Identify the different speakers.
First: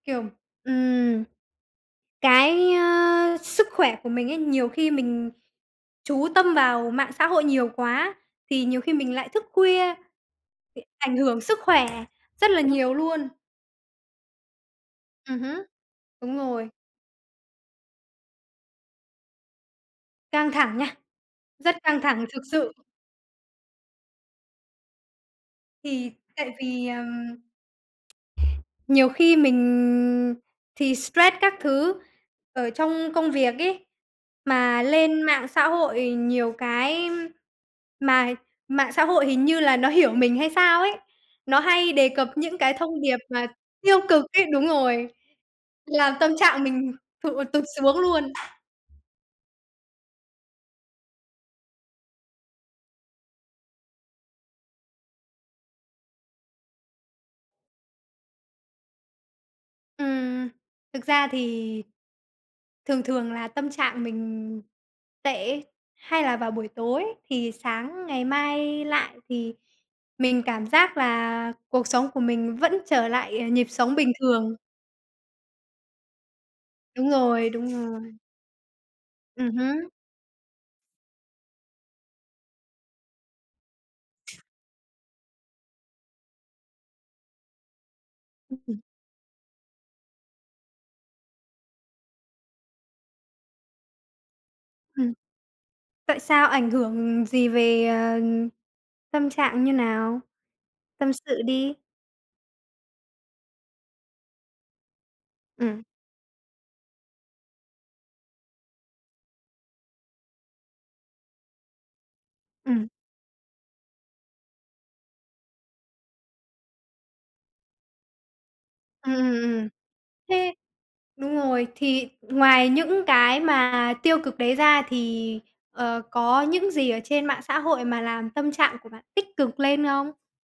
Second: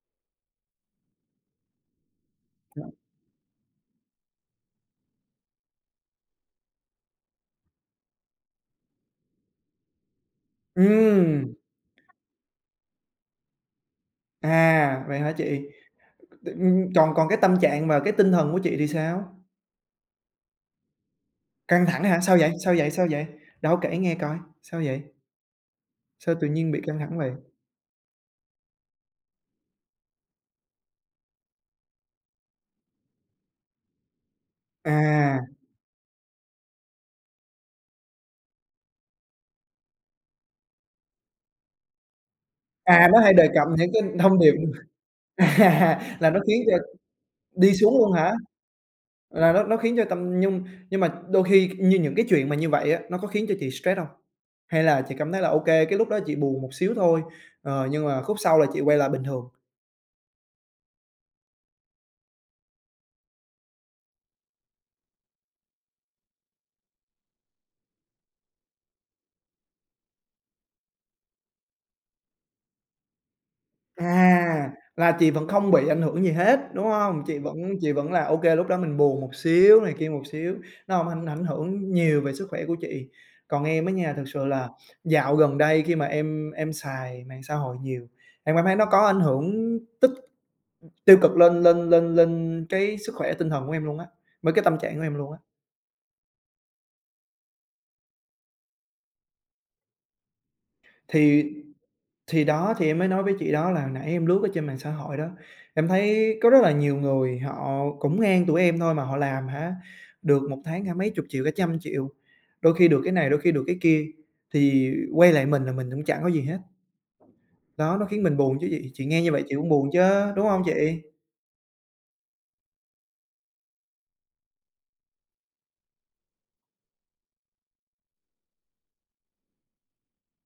Speaker 1: Kiểu, ừm, cái,
Speaker 2: [unintelligible]
Speaker 1: ơ, sức khỏe của mình ấy, nhiều khi mình chú tâm vào mạng xã hội nhiều quá thì nhiều khi mình lại thức khuya, thì ảnh hưởng
Speaker 2: Ừm.
Speaker 1: sức khỏe rất là nhiều luôn.
Speaker 2: À! Vậy hả
Speaker 1: Ừm hứm,
Speaker 2: chị?
Speaker 1: đúng
Speaker 2: Tự
Speaker 1: rồi.
Speaker 2: dưng còn còn cái tâm trạng và cái tinh thần của chị thì sao?
Speaker 1: Căng thẳng nha, rất
Speaker 2: Căng
Speaker 1: căng
Speaker 2: thẳng hả?
Speaker 1: thẳng,
Speaker 2: Sao
Speaker 1: thực
Speaker 2: vậy?
Speaker 1: sự!
Speaker 2: Sao vậy? Sao vậy? Đâu, kể nghe coi! Sao vậy?
Speaker 1: Thì
Speaker 2: Sao tự
Speaker 1: tại
Speaker 2: nhiên bị
Speaker 1: vì,
Speaker 2: căng thẳng
Speaker 1: ờm,
Speaker 2: vậy?
Speaker 1: nhiều khi mình thì stress các thứ ở trong công việc ấy, mà lên
Speaker 2: À!
Speaker 1: mạng xã hội nhiều cái mà mạng xã hội hình như là nó hiểu mình hay sao ấy, nó hay đề cập những cái thông
Speaker 2: À,
Speaker 1: điệp
Speaker 2: nó hay
Speaker 1: mà
Speaker 2: đề cập những
Speaker 1: tiêu
Speaker 2: cái
Speaker 1: cực
Speaker 2: thông
Speaker 1: ấy
Speaker 2: điệp
Speaker 1: đúng rồi, làm
Speaker 2: à,
Speaker 1: tâm
Speaker 2: nó khiến
Speaker 1: trạng
Speaker 2: cho
Speaker 1: mình thụt tụt
Speaker 2: đi xuống
Speaker 1: xuống
Speaker 2: luôn
Speaker 1: luôn.
Speaker 2: hả? Là nó nó khiến cho tâm nhưng nhưng mà đôi khi như những cái chuyện mà như vậy á, nó có khiến cho chị stress hông? Hay là chị cảm thấy là OK, cái lúc đó chị buồn một xíu thôi, ờ, nhưng mà khúc sau là chị quay lại bình thường?
Speaker 1: Ừm. Thực ra thì thường thường là tâm trạng mình tệ ấy, hay là vào buổi tối, thì sáng ngày mai lại thì mình cảm giác là cuộc sống của mình vẫn trở lại, ờ, nhịp sống bình thường.
Speaker 2: À, là chị vẫn không bị ảnh hưởng gì hết, đúng
Speaker 1: Đúng
Speaker 2: hông? Chị
Speaker 1: rồi,
Speaker 2: vẫn
Speaker 1: đúng
Speaker 2: chị vẫn
Speaker 1: rồi.
Speaker 2: là OK, lúc đó mình buồn một
Speaker 1: Ừm
Speaker 2: xíu,
Speaker 1: hứm.
Speaker 2: này kia một xíu, nó hổng ảnh ảnh hưởng nhiều về sức khỏe của chị. Còn em á nha, thực sự là dạo gần đây khi mà em em xài mạng xã hội nhiều, em cảm thấy
Speaker 1: Ừm.
Speaker 2: nó có ảnh hưởng tích tiêu cực lên lên lên lên cái sức khỏe tinh thần của em luôn á, với cái tâm trạng của
Speaker 1: Ừm.
Speaker 2: em luôn á.
Speaker 1: Tại sao ảnh hưởng gì về, ờ, tâm trạng như nào? Tâm sự
Speaker 2: Thì
Speaker 1: đi.
Speaker 2: thì đó, thì em mới nói với chị đó, là hồi nãy em lướt ở trên mạng xã hội đó.
Speaker 1: Ừm.
Speaker 2: Em thấy có rất là nhiều người họ cũng ngang tuổi em thôi, mà họ làm hả, được 1 tháng, hả, mấy chục triệu, cả trăm triệu, đôi
Speaker 1: Ừm.
Speaker 2: khi được cái này, đôi khi được cái kia, thì quay lại mình là mình cũng chẳng có gì hết. Đó, nó khiến mình buồn chứ chị. Chị
Speaker 1: Ừm,
Speaker 2: nghe như
Speaker 1: ừm,
Speaker 2: vậy chị
Speaker 1: ừm.
Speaker 2: cũng buồn chớ, đúng
Speaker 1: Thế
Speaker 2: hông chị?
Speaker 1: đúng rồi, thì ngoài những cái mà tiêu cực đấy ra thì, ờ, có những gì ở trên mạng xã hội mà làm tâm trạng của bạn tích cực lên không?